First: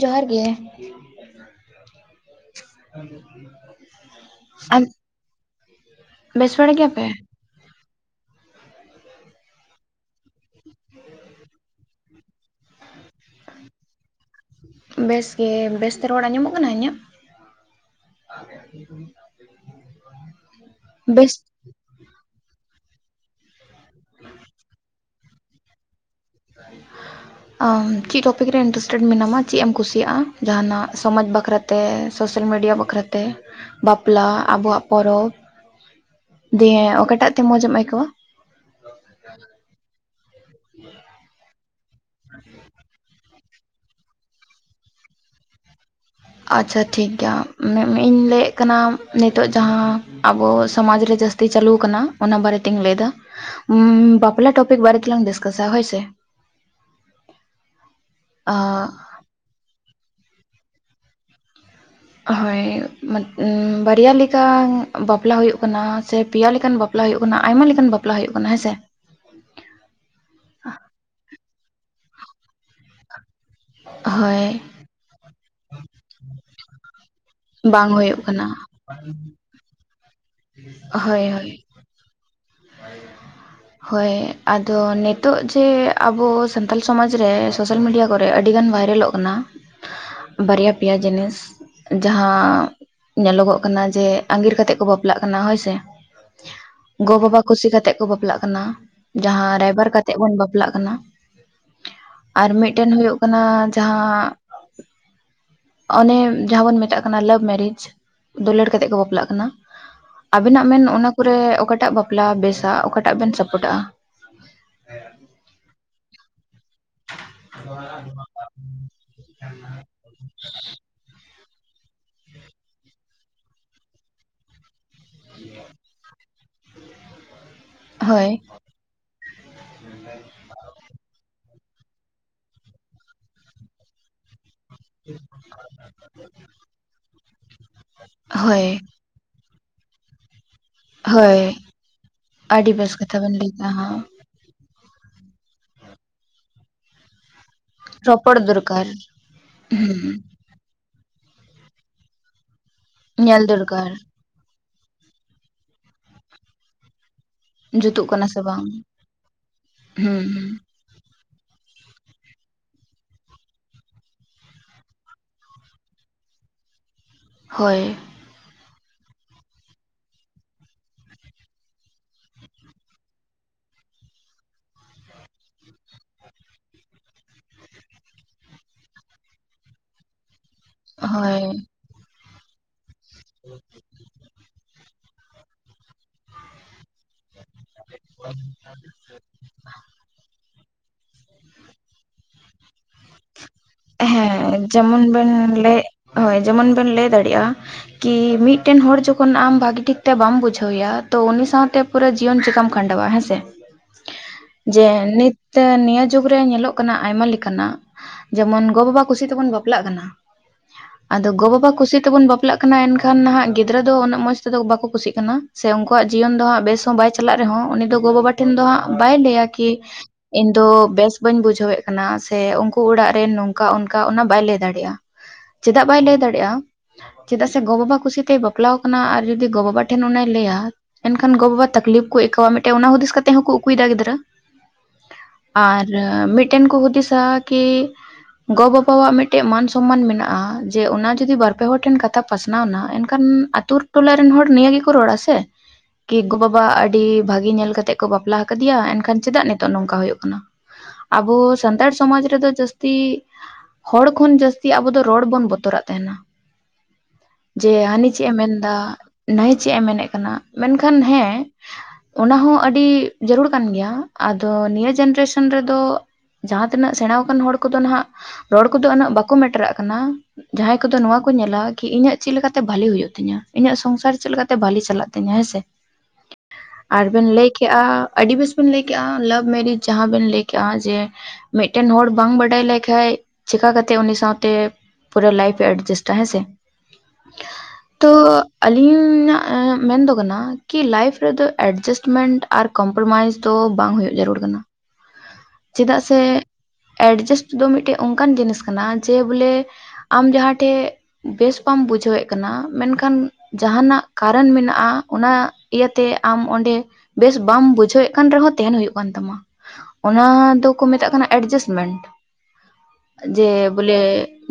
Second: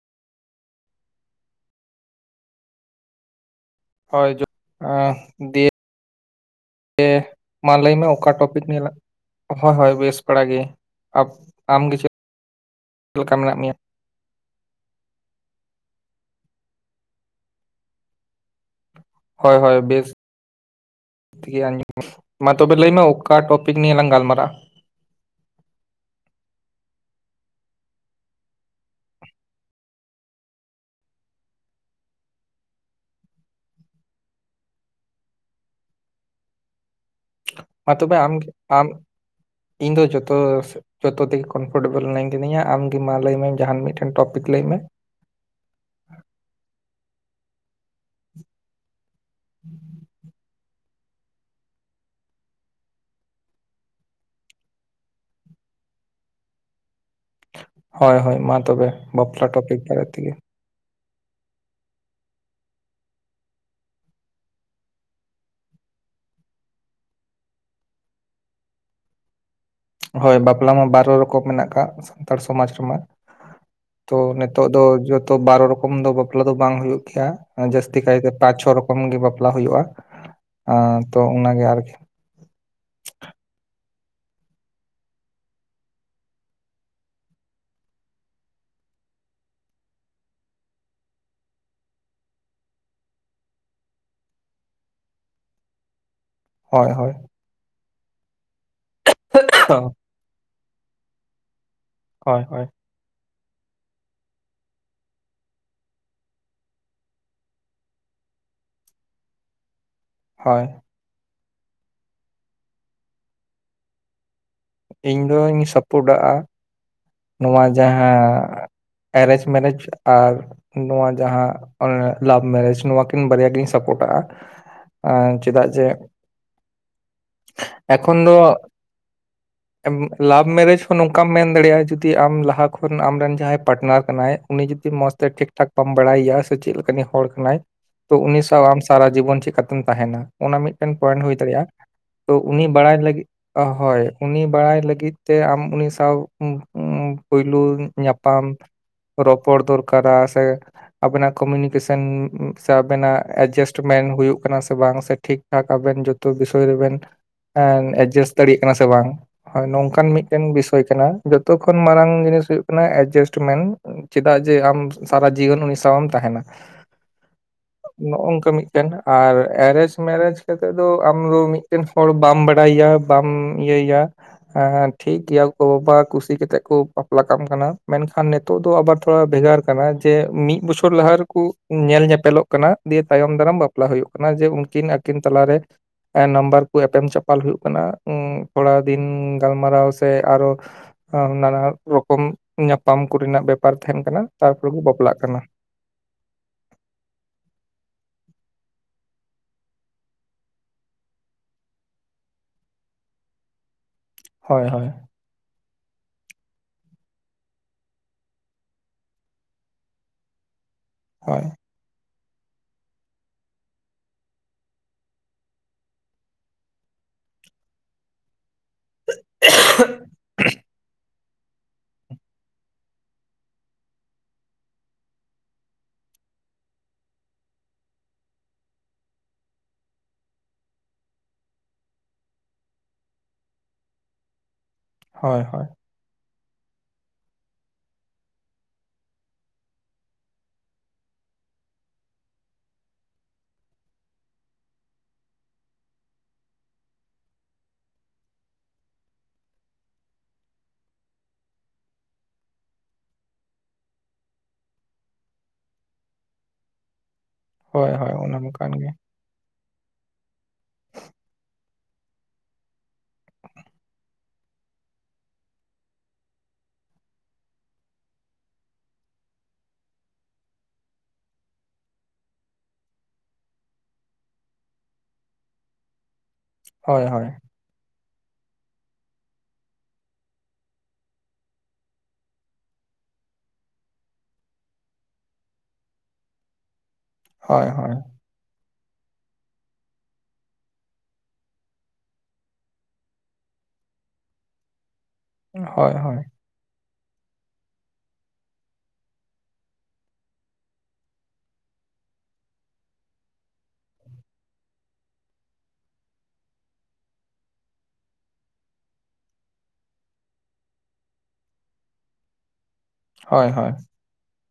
ᱡᱚᱦᱟᱨ ᱜᱮ [unintelligible] ᱼᱼ [unintelligible] ᱼᱼ ᱵᱮᱥ ᱵᱟᱲᱟ ᱜᱮᱭᱟᱯᱮ? ᱢᱟ ᱞᱟᱹᱭᱢᱮ ᱚᱠᱟ ᱴᱚᱯᱤᱠ ᱦᱳᱭ ᱦᱳᱭ ᱵᱮᱥ ᱵᱟᱲᱟᱜ ᱜᱮᱭᱟᱹᱧ ᱟᱢ ᱜᱮ ᱪᱮᱫ ᱞᱮᱠᱟ ᱢᱮᱱᱟᱜ ᱢᱮᱭᱟ? ᱵᱮᱥ ᱜᱮ ᱵᱮᱥᱛᱮ ᱨᱚᱲ ᱟᱸᱡᱚᱢᱚᱜ ᱠᱟᱱᱟ ᱤᱧᱟᱹᱜ? [unintelligible] ᱼᱼ ᱦᱳᱭ ᱦᱳᱭ ᱵᱮᱥ ᱵᱮᱥ ᱫᱷᱤᱭᱟᱱ ᱢᱟ ᱛᱚᱵᱮ ᱞᱟᱹᱭ ᱢᱮ ᱚᱠᱟ ᱴᱚᱯᱤᱠ ᱱᱤᱭᱟᱹ ᱞᱟᱝ ᱜᱟᱞ ᱢᱟᱨᱟᱜ ᱟ? ᱟᱢ ᱪᱮᱫ ᱴᱚᱯᱤᱠ ᱨᱮ ᱤᱱᱴᱟᱨᱮᱥᱴᱮᱰ ᱢᱮᱱᱟᱢᱟ ᱪᱮᱫ ᱮᱢ ᱠᱩᱥᱤᱭᱟᱜᱼᱟ ᱡᱟᱦᱟᱱᱟᱜ ᱥᱚᱢᱟᱡᱽ ᱵᱟᱠᱷᱨᱟ ᱛᱮ ᱥᱳᱥᱟᱞ ᱢᱤᱰᱤᱭᱟ ᱵᱟᱠᱷᱨᱟ ᱛᱮ ᱵᱟᱯᱞᱟ ᱟᱵᱚᱣᱟᱜ ᱯᱚᱨᱚᱵᱽ ᱫᱮᱭᱮ ᱚᱠᱟᱴᱟᱜ ᱛᱮ ᱢᱚᱡᱮᱢ ᱢᱟ ᱟᱹᱭᱠᱟᱹᱣᱟ? ᱛᱚᱵᱮ ᱟᱢ ᱟᱢ ᱤᱧ ᱫᱚ ᱡᱩᱛᱚ ᱡᱩᱛᱚ ᱛᱮᱜᱮ ᱠ ᱯᱷᱩᱴᱮᱵᱚᱞ ᱤᱱᱟᱹᱧ ᱠᱟᱹᱫᱤᱧᱟ ᱟᱢᱜᱮ ᱢᱟ ᱞᱟᱹᱭᱢᱮ ᱡᱟᱦᱟᱱ ᱢᱤᱫᱴᱮᱱ ᱴᱚᱯᱤᱠ ᱞᱟᱹᱭ ᱢᱮ ᱾ ᱟᱪᱪᱷᱟ ᱴᱷᱤᱠᱜᱮᱭᱟ ᱢᱮ ᱢᱤ ᱤᱧ ᱞᱟᱹᱭᱮᱫ ᱠᱟᱱᱟ ᱱᱤᱛᱚᱜ ᱡᱟᱦᱟᱸ ᱟᱵᱚ ᱥᱚᱢᱟᱡᱽ ᱨᱮ ᱡᱟᱹᱥᱛᱤ ᱪᱟᱹᱞᱩ ᱠᱟᱱᱟ ᱚᱱᱟ ᱵᱟᱨᱮ ᱛᱤᱧ ᱞᱟᱹᱭ ᱮᱫᱟ ᱾ ᱩᱸᱵᱟᱯᱞᱟ ᱴᱚᱯᱤᱠ ᱵᱟᱨᱮ ᱛᱮᱞᱟᱝ ᱰᱤᱥᱠᱟᱥᱟ ᱦᱳᱭ ᱥᱮ ᱾ ᱦᱳᱭ ᱦᱳᱭ ᱢᱟ ᱛᱚᱵᱮ ᱵᱟᱯᱞᱟ ᱴᱚᱯᱤᱠ ᱵᱟᱨᱮ ᱛᱮᱜᱮ ᱾ ᱦᱳᱭ ᱵᱟᱨᱭᱟ ᱞᱤᱠᱟ ᱵᱟᱯᱞᱟ ᱦᱩᱭᱩᱜ ᱠᱟᱱᱟ ᱥᱮ ᱯᱤᱭᱟ ᱞᱮᱠᱟᱱ ᱵᱟᱯ ᱯᱞᱟ ᱦᱩᱭᱩᱜ ᱠᱟᱱᱟ ᱟᱭᱢᱟ ᱞᱮᱠᱟᱱ ᱵᱟᱯᱞᱟ ᱦᱩᱭᱩᱜ ᱠᱟᱱᱟ ᱦᱮᱸ ᱥᱮ ᱾ ᱦᱳᱭ ᱵᱟᱯᱞᱟ ᱢᱟ ᱵᱟᱨᱚ ᱨᱚᱠᱚᱢ ᱢᱮᱱᱟᱜ ᱟᱠᱟᱜ ᱥᱟᱱᱛᱟᱲ ᱥᱚᱢᱟᱡᱽ ᱨᱮᱢᱟ ᱾ ᱛᱚ ᱦᱳᱭ ᱱᱤᱛᱚᱜ ᱫᱚ ᱡᱚᱛᱚ ᱵᱟᱨᱚ ᱨᱚᱠᱚᱢ ᱫᱚ ᱵᱟᱯᱞᱟ ᱫᱚ ᱵᱟᱝ ᱦᱩᱭᱩᱜ ᱜᱮᱭᱟ ᱾ ᱵᱟᱝ ᱡᱟᱹᱥᱛᱤ ᱦᱩᱭᱩᱜ ᱠᱟᱭᱛᱮ ᱠᱟᱱᱟ ᱯᱟᱸᱪ ᱪᱷᱚ ᱨᱚᱠᱚᱢ ᱜᱮ ᱵᱟᱯᱞᱟ ᱦᱩᱭᱩᱜᱼᱟ ᱟᱛᱚ ᱦᱳᱭ ᱦᱳᱭ ᱚᱱᱟᱜᱮ ᱟᱨᱠᱤ [unintelligible] ᱦᱳᱭ ᱟᱫᱚ ᱱᱤᱛᱚᱜ ᱡᱮ ᱟᱵᱚ ᱥᱟᱱᱛᱟᱞ ᱥᱚᱢᱟᱡᱽ ᱨᱮ ᱥᱳᱥᱟᱞ ᱢᱤᱰᱤᱭᱟ ᱠᱚᱨᱮ ᱟᱹᱰᱤ ᱜᱟᱱ ᱵᱷᱟᱭᱨᱟᱞᱚᱜ ᱠᱟᱱᱟ ᱵᱟᱨᱭᱟ ᱯᱮᱭᱟ ᱡᱤᱱᱤᱥ ᱡᱟᱦᱟᱸ ᱧᱮᱞᱚᱜᱚᱜ ᱠᱟᱱᱟ ᱡᱮ ᱟᱸᱜᱤᱨ ᱠᱟᱛᱮᱜ ᱠᱚ ᱵᱟᱯᱞᱟᱜ ᱠᱟᱱᱟ ᱦᱳᱭᱥᱮ ᱦᱳᱭ ᱦᱳᱭ ᱜᱚ ᱵᱟᱵᱟ ᱠᱩᱥᱤ ᱠᱟᱛᱮ ᱠᱚ ᱵᱟᱯᱞᱟᱜ ᱠᱟᱱᱟ ᱡᱟᱦᱟᱸ ᱨᱟᱭᱵᱟᱨ ᱠᱟᱛᱮ ᱛᱮᱜ ᱵᱚᱱ ᱵᱟᱯᱞᱟᱜ ᱠᱟᱱᱟ ᱦᱳᱭ ᱟᱨ ᱦᱳᱭ ᱢᱤᱫᱴᱮᱱ ᱦᱩᱭᱩᱜ ᱠᱟᱱᱟ ᱡᱟᱦᱟᱸ ᱚᱱᱮ ᱡᱟᱦᱟᱸ ᱵᱚᱱ ᱢᱮᱛᱟᱜ ᱠᱟᱱᱟ ᱞᱟᱵᱷ ᱢᱮᱨᱤᱡ ᱫᱩᱞᱟᱹᱲ ᱠᱟᱛᱮᱜ ᱠᱚ ᱵᱟᱯᱞᱟᱜ ᱠᱟᱱᱟ ᱦᱳᱭ ᱟᱵᱤᱱᱟᱜ ᱢᱮᱱ ᱚᱱᱟ ᱠᱚᱨᱮ ᱚᱠᱟᱴᱟᱜ ᱵᱟᱯᱞᱟ ᱵᱮᱥᱟ ᱚᱠᱟᱴᱟᱜ ᱵᱮᱱ ᱥᱟᱯᱚᱴᱟᱜᱼᱟ ᱤᱧ ᱫᱚᱧ ᱥᱟᱯᱩᱰᱟᱜᱼᱟ ᱱᱚᱣᱟ ᱡᱟᱦᱟᱸ ᱮᱨᱮᱧᱡᱽ ᱢᱮᱨᱮᱡᱽ ᱟᱨ ᱱᱚᱣᱟ ᱡᱟᱦᱟᱸ ᱞᱟᱵᱷ ᱢᱮᱨᱮᱡᱽ ᱱᱚᱣᱟ ᱠᱤᱱ ᱵᱟᱨᱭᱟ ᱜᱤᱧ ᱥᱟᱯᱳᱴᱟᱜᱼᱟ ᱟᱸ ᱪᱮᱫᱟᱜ ᱡᱮ ᱮᱠᱷᱚᱱ ᱫᱚ ᱦᱳᱭ ᱞᱟᱵᱷ ᱢᱮᱨᱮᱡᱽ ᱦᱚᱸ ᱱᱚᱝᱠᱟᱢ ᱢᱮᱱ ᱫᱟᱲᱮᱭᱟᱜᱼᱟ ᱡᱩ ᱫᱤ ᱟᱢ ᱞᱟᱦᱟ ᱠᱷᱚᱱ ᱟᱢᱨᱮᱱ ᱡᱟᱦᱟᱸᱭ ᱯᱟᱴᱱᱟᱨ ᱠᱟᱱᱟᱭ ᱩᱱᱤ ᱡᱩᱫ ᱢᱚᱸᱡᱽ ᱛᱮ ᱴᱷᱤᱠ ᱴᱷᱟᱠ ᱵᱟᱢ ᱵᱟᱲᱟᱭᱮᱭᱟ ᱥᱮ ᱪᱮᱫ ᱞᱮᱠᱟᱱᱤᱡ ᱦᱚᱲ ᱠᱟᱱᱟᱭ ᱛᱚ ᱩᱱᱤ ᱥᱟᱶ ᱦᱳᱭ ᱟᱢ ᱥᱟᱨᱟ ᱡᱤᱵᱚᱱ ᱪᱤᱠᱟ ᱛᱩᱢ ᱛᱟᱦᱮᱱᱟ ᱚᱱᱟ ᱢᱤᱫᱴᱮᱱ ᱯᱚᱭᱮᱱᱴ ᱦᱩᱭ ᱦᱳᱭ ᱫᱟᱲᱮᱭᱟᱜᱼᱟ ᱛᱚ ᱩᱱᱤ ᱟᱹᱰᱤ ᱵᱮᱥ ᱵᱟᱲᱟᱭ ᱠᱟᱛᱷᱟ ᱞᱟᱹᱜᱤᱫ ᱵᱮᱱ ᱞᱟᱹᱭ ᱠᱮᱜᱼᱟ ᱦᱟᱸ ᱦᱳᱭ ᱩᱱᱤ ᱵᱟᱲᱟᱭ ᱞᱟᱹᱜᱤᱫ ᱛᱮ ᱟᱢ ᱩᱱᱤ ᱥᱟᱶ ᱯᱳᱭᱞᱩ ᱨᱚᱯᱚᱲ ᱧᱟᱯᱟᱢ ᱫᱚᱨᱠᱟᱨ ᱨᱚᱯᱚᱲ ᱫᱚᱨᱠᱟᱨᱟ ᱦᱩᱸ ᱥᱮ ᱟᱵᱮᱱᱟᱜ ᱠᱩᱢᱤᱱᱤᱠᱮᱥᱮᱱ ᱥᱮ ᱟᱵᱮᱱᱟᱜ ᱧᱮᱞ ᱫᱚᱨᱠᱟᱨ ᱮᱡᱮᱥᱴᱢᱮᱱ ᱦᱩᱭᱩᱜ ᱠᱟᱱᱟ ᱥᱮ ᱵᱟᱝ ᱥᱮ ᱴᱷᱤᱠ ᱴᱷᱟᱠ ᱟᱵᱮᱱ ᱡᱩᱛᱚ ᱵᱤᱥᱚᱭ ᱨᱮᱵᱤᱱ [unintelligible] ᱫᱟᱲᱤᱜ ᱠᱟᱱᱟ ᱥᱮ ᱵᱟᱝ ᱦᱚᱭ ᱱᱚᱝᱠᱟᱱ ᱦᱩᱸ ᱢᱤᱫᱴᱮᱱ ᱦᱩᱸ ᱵᱤᱥᱚᱭ ᱠᱟᱱᱟ ᱛᱚᱠᱷᱚᱱ ᱢᱟᱨᱟᱝ ᱡᱤᱱᱤᱥ ᱦᱩᱭᱩᱜ ᱠᱟᱱᱟ ᱮᱰᱡᱟᱥᱴᱢᱮᱱ ᱪᱮᱫᱟᱜ ᱡᱮ ᱟᱢ ᱥᱟᱨᱟ ᱡᱤᱭᱚᱱ ᱩᱱᱤ ᱥᱟᱶ ᱮᱢ ᱛᱟᱸᱦᱮᱱᱟ ᱦᱳᱭ ᱱᱚᱜ ᱱᱚᱝᱠᱟ ᱢᱤᱫᱴᱮᱱ ᱟᱨ ᱮᱨᱮᱡᱽ ᱢᱮᱨᱮᱡᱽ ᱠᱟᱛᱮᱫ ᱫᱚ ᱟᱢᱫᱚ ᱢᱤᱫᱴᱮᱱ ᱦᱚᱲ ᱵᱟᱢ ᱵᱟᱰᱟᱭᱤᱭᱟ ᱵᱟᱢ ᱤᱭᱟᱹᱭᱟ ᱟᱸ ᱴᱷᱤᱠ ᱜᱮᱭᱟ ᱜᱚᱵᱟᱵᱟ ᱠᱩᱥᱤ ᱠᱟᱛᱮᱜ ᱠᱚ ᱵᱟᱯᱞᱟ ᱠᱟᱢ ᱠᱟᱱᱟ ᱢᱮᱱᱠᱷᱟᱱ ᱱᱤᱛᱚᱜ ᱫᱚ ᱟᱵᱟᱨ ᱛᱷᱚᱲᱟ ᱵᱷᱮᱜᱟᱨ ᱠᱟᱱᱟ ᱡᱮ ᱢᱤᱫ ᱵᱚᱪᱷᱚᱨ ᱞᱟᱦᱟ ᱨᱮᱠᱚ ᱦᱳᱭ ᱧᱮᱞ ᱧᱮᱯᱮᱞᱚᱜ ᱠᱟᱱᱟ ᱫᱤᱭᱮ ᱛᱟᱭᱚᱢ ᱫᱟᱨᱟᱢ ᱵᱟᱯᱞᱟ ᱦᱩᱭᱩᱜ ᱠᱟᱱᱟ ᱡᱮ ᱩᱱᱠᱤᱱ ᱟᱹᱠᱤᱱ ᱛᱟᱞᱟᱨᱮ ᱱᱟᱢᱵᱟᱨ ᱠᱚ ᱮᱯᱮᱢ ᱪᱟᱯ- ᱯᱟᱞ ᱦᱩᱭᱩᱜ ᱠᱟᱱᱟ ᱩᱸ ᱯᱚᱞᱟᱣ ᱫᱤᱱ ᱜᱟᱞᱢᱟᱨᱟᱣ ᱥᱮ ᱟᱨᱚ ᱱᱟᱱᱟ ᱨᱚᱠᱚᱢ ᱧᱟᱯᱟᱢ ᱠᱚᱨᱤᱱᱟᱜ ᱵᱮᱯ ᱦᱮᱸ ᱡᱮᱢᱚᱱ ᱵᱮᱱ ᱞᱟᱹᱭ ᱦᱳᱭ ᱡᱮᱢᱚᱱ ᱵᱮᱱ ᱞᱟᱹᱭ ᱫᱟᱲᱮᱭᱟᱜᱼᱟ ᱠᱤ ᱢᱤᱫᱴᱮᱱ ᱦᱚᱲ ᱡᱚᱠᱷᱚᱱ ᱟᱢ ᱵᱷᱟᱜᱤ ᱴᱷᱤᱠᱛᱮ ᱵᱟᱢ ᱵᱩᱡᱷᱟᱹᱣᱮᱭᱟ ᱛᱚ ᱩᱱᱤ ᱥᱟᱶᱛᱮ ᱯᱩᱨᱟᱹ ᱡᱤᱭᱚᱱ ᱪᱤᱠᱟᱢ ᱠᱷᱟᱸᱰᱟᱣᱟ ᱦᱮᱸ ᱥᱮ ᱦᱳᱭ ᱦᱳᱭ ᱡᱮ ᱱᱤᱛ ᱱᱤᱭᱟᱹ ᱡᱩᱜᱽᱨᱮ ᱧᱮᱞᱚᱜ ᱠᱟᱱᱟ ᱟᱭᱢᱟ ᱞᱮᱠᱟᱱᱟᱜ ᱡᱮᱢᱚᱱ ᱜᱚ ᱵᱟᱵᱟ ᱠᱩᱥᱤ ᱛᱮᱵᱚᱱ ᱵᱟᱯᱞᱟᱜ ᱠᱟᱱᱟ ᱟᱫᱚ ᱦᱳᱭ ᱜᱚ ᱵᱟᱵᱟ ᱠᱩᱥᱤ ᱛᱮᱵᱚᱱ ᱵᱟᱯ ᱵᱟᱯᱞᱟ ᱠᱟᱱᱟ ᱮᱱᱠᱷᱟᱱ ᱱᱟᱦᱟᱜ ᱜᱤᱫᱽᱨᱟᱹ ᱫᱚ ᱩᱱᱟᱹᱜ ᱢᱚᱡᱽ ᱛᱮᱫᱚ ᱵᱟᱠᱚ ᱠᱩᱥᱤᱜ ᱠᱟᱱᱟ ᱥᱮ ᱩᱱᱠᱩᱣᱟᱜ ᱡᱤᱭᱚᱱ ᱫᱚ ᱦᱟᱸᱜ ᱵᱮᱥ ᱦᱚᱸ ᱵᱟᱭ ᱪᱟᱞᱟᱜ ᱨᱮᱦᱚᱸ ᱩᱱᱤ ᱫᱚ ᱜᱚ ᱵᱟᱵᱟ ᱴᱷᱮᱱ ᱫᱚ ᱦᱟᱸᱜ ᱵᱟᱭ ᱞᱟᱹᱭᱟ ᱠᱤ ᱤᱧ ᱫᱚ ᱵᱮᱥ ᱵᱟᱹᱧ ᱵᱩᱡᱷᱟᱹᱣᱮᱫ ᱠᱟᱱᱟ ᱥᱮ ᱩᱱᱠᱩ ᱚᱲᱟᱜ ᱫᱮᱱ ᱱᱚᱝᱠᱟ ᱚᱱᱠᱟ ᱚᱱᱟ ᱵᱟᱭ ᱞᱟᱹᱭ ᱫᱟᱲᱮᱭᱟᱜᱼᱟ ᱪᱮᱫᱟᱜ ᱵᱟᱭ ᱞᱟᱹᱭ ᱫᱟᱲᱮᱭᱟᱜᱼᱟ ᱪᱮᱫᱟᱜ ᱥᱮ ᱜᱚ ᱵᱟᱵᱟ ᱠᱩᱥᱤᱛᱮᱭ ᱵᱟᱯᱞᱟ ᱟᱠᱟᱱᱟ ᱟᱨ ᱡᱩᱫᱤ ᱜᱚ ᱵᱟᱵᱟ ᱴᱷᱮᱱ ᱚᱱᱟᱭ ᱞᱟᱹᱭᱟ ᱮᱱᱠᱷᱟᱱ ᱜᱚ ᱵᱟᱵᱟ ᱛᱟᱠᱞᱤᱯ ᱠᱚ ᱟᱹᱭᱠᱟᱹᱣᱟ ᱢᱤᱫᱴᱮᱱ ᱚᱱᱟ ᱦᱩᱫᱤᱥ ᱠᱟᱛᱮ ᱦᱚᱸᱠᱚ ᱩᱠᱩᱭᱮᱫᱟ ᱜᱤᱫᱽᱨᱟᱹ ᱦᱳᱭ ᱦᱳᱭ ᱟᱨ ᱢᱤᱫᱴᱮᱱ ᱠᱚ ᱦᱩᱫᱤᱥᱟ ᱠᱤ ᱜᱚ ᱵᱟᱵᱟᱣᱟᱜ ᱢᱤᱫ ᱴᱟᱝ ᱢᱟᱱ ᱥᱚᱱᱢᱟᱱ ᱢᱮᱱᱟᱜᱼᱟ ᱡᱮ ᱚᱱᱟ ᱡᱩᱫᱤ ᱵᱟᱨ ᱯᱮ ᱦᱚᱲ ᱴᱷᱮᱱ ᱠᱟᱛᱷᱟ ᱯᱟᱥᱱᱟᱣ ᱮᱱᱟ ᱮᱱᱠᱷᱟᱱ ᱟᱛᱳ ᱴᱚᱞᱟ ᱨᱮᱱ ᱦᱚᱲ ᱱᱤᱭᱟᱹ ᱜᱮᱠᱚ ᱨᱚᱲᱟ ᱥᱮ ᱠᱤ ᱜᱚ ᱵᱟᱵᱟ ᱟᱹᱰᱤ ᱵᱷᱟᱜᱤ ᱧᱮᱞ ᱠᱟᱛᱮᱫ ᱠᱚ ᱵᱟᱯᱞᱟ ᱟᱠᱟᱫᱮᱭᱟ ᱮᱱᱠᱷᱟᱱ ᱪᱮᱫᱟᱜ ᱱᱤᱛᱚᱜ ᱱᱚᱝᱠᱟ ᱦᱩᱭᱩᱜ ᱠᱟᱱᱟ ᱟᱵᱚ ᱥᱟᱱᱛᱟᱲ ᱥᱚᱢᱟᱡᱽ ᱨᱮᱫᱚ ᱡᱟᱹᱥᱛᱤ ᱠᱤ ᱦᱚᱲ ᱠᱷᱚᱱ ᱡᱟᱹᱥᱛᱤ ᱟᱵᱚ ᱫᱚ ᱨᱚᱲ ᱵᱚᱱ ᱵᱚᱛᱚᱨᱟᱜ ᱛᱟᱦᱮᱱᱟ ᱡᱮ ᱦᱳᱭ ᱦᱟᱹᱱᱤ ᱦᱳᱭ ᱪᱮᱫ ᱮ ᱚᱱᱟ ᱢᱟ ᱠᱟᱱ ᱢᱮᱱᱫᱟ ᱜᱮ ᱱᱟᱭ ᱪᱮᱫ ᱮ ᱢᱮᱱᱮᱫ ᱠᱟᱱᱟ ᱢᱮᱱᱠᱷᱟᱱ ᱦᱮᱸ ᱚᱱᱟᱦᱚᱸ ᱟᱹᱰᱤ ᱡᱟᱹᱨᱩᱲ ᱠᱟᱱ ᱜᱮᱭᱟ ᱟᱫᱚ ᱱᱤᱭᱟᱹ ᱡᱮᱱᱟᱨᱮᱥᱚᱱ ᱨᱮᱫᱚ ᱡᱟᱦᱟᱸᱛᱤᱱᱟᱹᱜ ᱥᱮᱬᱟ ᱟᱠᱟᱱ ᱦᱚᱲ ᱠᱚᱫᱚ ᱦᱟᱜ ᱨᱚᱲ ᱠᱚᱫᱚ ᱩᱱᱟᱹᱜ ᱵᱟᱠᱚ ᱢᱮᱴᱮᱨᱟᱜ ᱠᱟᱱᱟ ᱡᱟᱦᱟᱸᱭ ᱠᱚᱫᱚ ᱱᱚᱣᱟ ᱠᱚ ᱧᱮᱞᱟ ᱠᱤ ᱤᱧᱟᱹᱜ ᱪᱮᱫᱮ ᱞᱮᱠᱟᱛᱮ ᱵᱷᱟᱞᱤ ᱦᱩᱭᱩᱜ ᱛᱤᱧᱟᱹ ᱤᱧᱟᱹᱜ ᱥᱚᱝᱥᱟᱨ ᱪᱮᱫᱞᱮᱠᱛᱮ ᱵᱷᱟᱞᱤ ᱪᱟᱞᱟᱜ ᱛᱤᱧᱟᱹ ᱦᱮᱸᱥᱮ [inaudible] ᱦᱳᱭ ᱟᱨ ᱦᱳᱭ ᱵᱮᱱ ᱞᱟᱹᱭ ᱠᱮᱜᱼᱟ ᱟᱹᱰᱤ ᱵᱮᱥ ᱵᱮᱱ ᱞᱟᱹᱭ ᱠᱮᱜᱼᱟ ᱞᱟᱵᱷ ᱢᱮᱨᱤᱡ ᱡᱟᱦᱟᱸ ᱵᱮᱱ ᱞᱟᱹᱭ ᱠᱮᱜᱼᱟ ᱡᱮ ᱢᱤᱫᱴᱮᱱ ᱦᱚᱲ ᱵᱟᱝ ᱵᱟᱲᱟᱡ ᱞᱮᱭ ᱞᱮᱠᱷᱟᱱᱡ ᱪᱤᱠᱟ ᱠᱟᱛᱮ ᱩᱱᱤ ᱥᱟᱶᱛᱮ ᱯᱩᱨᱟᱹ ᱞᱟᱭᱤᱯᱷ ᱮ ᱮᱰᱡᱟᱥᱴᱟ ᱦᱮᱸᱥᱮ ᱦᱚᱭ ᱦᱚᱭ ᱛᱚ ᱟᱹᱞᱤᱧᱟᱜ ᱢᱮᱱ ᱫᱚ ᱠᱟᱱᱟ ᱠᱤ ᱞᱟᱭᱤᱯᱷ ᱨᱮᱫᱚ ᱮᱰᱡᱟᱥᱴᱢᱮᱱᱴ ᱟᱨ ᱠᱚᱢᱯᱨᱳᱚᱢᱟᱭᱤᱡᱽ ᱫᱚ ᱵᱟᱝ ᱦᱩᱭᱩᱜ ᱡᱟᱹᱨᱩᱲ ᱠᱟᱱᱟ ᱦᱳᱭ ᱪᱮᱫᱟᱜ ᱥᱮ ᱦᱳᱭ ᱮᱰᱡᱟᱥᱴ ᱫᱚ ᱢᱤᱫᱴᱮᱡ ᱚᱱᱠᱟᱱ ᱡᱤᱱᱤᱥ ᱠᱟᱱᱟ ᱡᱮ ᱵᱚᱞᱮ ᱟᱢ ᱡᱟᱦᱟᱸ ᱴᱷᱮᱱ ᱵᱮᱥ ᱵᱟᱢ ᱵᱩᱡᱷᱟᱹᱣᱮᱫ ᱠᱟᱱᱟ ᱢᱮᱱᱠᱷᱟᱱ ᱡᱟᱦᱟᱱᱟᱜ ᱠᱟᱨᱟᱱ ᱢᱮᱱᱟᱜᱼᱟ ᱚᱱᱟ ᱤᱭᱟᱹᱛᱮ ᱟᱢ ᱚᱸᱰᱮ ᱵᱮᱥ ᱵᱟᱢ ᱵᱩᱡᱷᱟᱹᱣᱮᱫ ᱠᱟᱱ ᱨᱮᱦᱚᱸ ᱛᱟᱦᱮᱸᱱ ᱦᱩᱭᱩᱜ ᱠᱟᱱ ᱛᱟᱢᱟ ᱚᱱᱟ ᱫᱚᱠᱚ ᱢᱮᱛᱟᱜ ᱠᱟᱱᱟ ᱮᱰᱡᱟᱥᱢᱮᱱᱴ ᱡᱮ ᱦᱳᱭ ᱦᱳᱭ ᱵᱚᱞᱮ